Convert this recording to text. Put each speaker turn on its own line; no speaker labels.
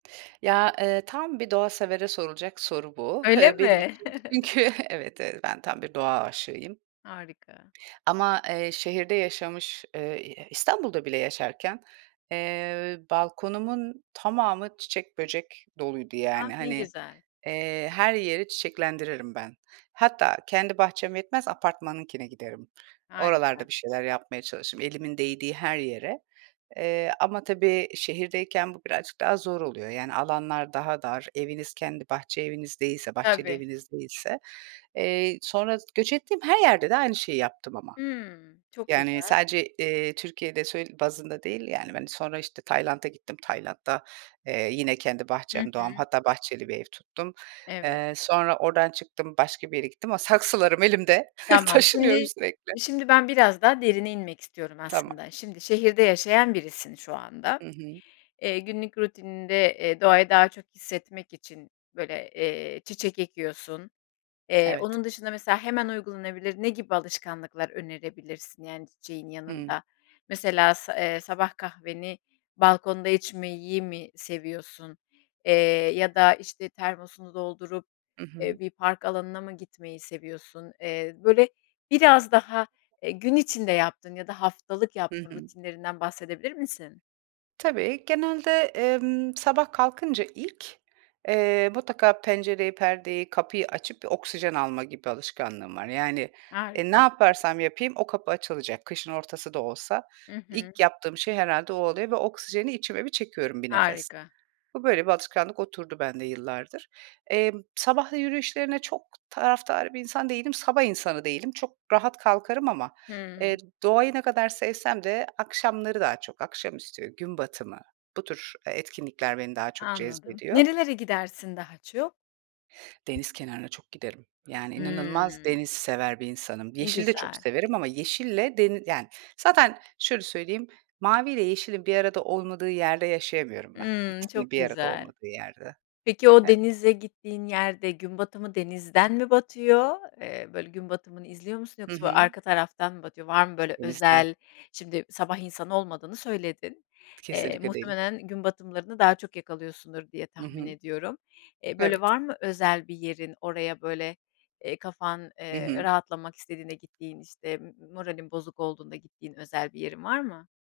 Ya, eee, tam bir doğasevere sorulacak soru bu. Hı
Öyle
hı, benim
mi?
için. [unintelligible] Evet, eee, ben tam bir doğa aşığıyım.
Harika.
Ama, eee, şehirde yaşamış, eee, ı e İstanbul'da bile yaşarken, eee, balkonumun tamamı çiçek, böcek doluydu,
Ah,
yani.
ne
Hani,
güzel.
eee, her yeri çiçeklendiririm ben. Hatta, kendi bahçem yetmez, apartmanınkine giderim.
Harika.
Oralarda bir şeyler yapmaya çalışırım, elimin değdiği her yere. Eee, ama tabii şehirdeyken bu birazcık daha zor oluyor. Yani, alanlar daha dar. Eviniz kendi bahçe eviniz değilse, bahçeli
Tabii.
eviniz değilse. Eee, sonra s göç ettiğim her yerde de aynı şeyi yaptım ama.
Hımm, çok
Yani,
güzel.
sadece, eee, Türkiye'de sö bazında değil, yani. Hani, sonra işte Tayland'a gittim. Tayland'da, eee, yine, kendi
Hı
bahçem, doğam,
hı.
hatta bahçeli bir ev tuttum.
Evet.
Eee, sonra oradan çıktım, başka bir yere gittim ama saksılarım elimde,
Tamam,
taşınıyorum
şimdi,
sürekli.
şimdi, ben biraz daha derine inmek istiyorum
Tamam.
aslında. Şimdi, şehirde yaşayan birisin şu anda.
Hı hı.
Eee, günlük rutininde, eee, doğayı daha çok hissetmek için, böyle, eee, çiçek ekiyorsun. Eee,
Evet.
onun dışında mesela hemen uygulanabilir ne gibi alışkanlıklar önerebilirsin? Yani, çiçeğin
Hıı.
yanında, mesela sa eee, sabah kahveni balkonda içmeyi mi seviyorsun, eee, ya da işte termosunu doldurup,
Hı
eee,
hı.
bir park alanına mı gitmeyi seviyorsun? Eee, böyle, biraz daha, eee, gün içinde yaptığın ya da haftalık
Hı
yaptığın
hı.
rutinlerinden bahsedebilir misin?
Tabii, genelde, emm, sabah kalkınca ilk, eee, mutlaka pencereyi, perdeyi, kapıyı açıp bir oksijen alma gibi alışkanlığım var. Yani, eee, ne
Harika.
yaparsam yapayım o kapı açılacak, kışın ortası da olsa.
Hı hı.
İlk yaptığım şey herhâlde o oluyor ve oksijeni içime bir çekiyorum, bir nefes.
Harika.
Bu böyle bir alışkanlık oturdu bende yıllardır. Emm, sabah yü yürüyüşlerine çok taraftar bir insan değilim. Sabah insanı değilim. Çok rahat kalkarım ama,
Hıı.
eee, doğayı ne kadar sevsem de akşamları, daha çok akşamüstü, gün batımı... Bu tür, eee, etkinlikler beni daha çok
Anladım.
cezbediyor.
Nerelere gidersin daha çok?
Deniz kenarına çok giderim. Yani, inanılmaz
Hımm.
deniz sever bir insanım.
Ne
Yeşili de çok
güzel.
severim ama yeşille deni yani, zaten şöyle söyleyeyim, mavi ile yeşilin bir arada olmadığı yerde yaşayamıyorum ben.
Hımm,
İkisinin
çok
bir arada
güzel.
olmadığı yerde.
Peki o
E
denize gittiğin yerde gün batımı denizden mi batıyor, eee, böyle, gün batımını izliyor musun
Hı
yoksa
hı.
arka taraftan mı batıyor? Var mı, böyle,
Denizden.
özel? Şimdi sabah insanı olmadığını söyledin. Eee,
Kesinlikle değilim.
muhtemelen gün batımlarını daha çok yakalıyorsundur diye
Hı
tahmin
hı.
ediyorum. Eee, böyle,
Evet.
var mı özel bir yerin? Oraya, böyle, eee, kafan,
Hı
eee,
hı.
rahatlamak istediğinde gittiğin, işte m moralin bozuk olduğunda gittiğin özel bir yerin var mı?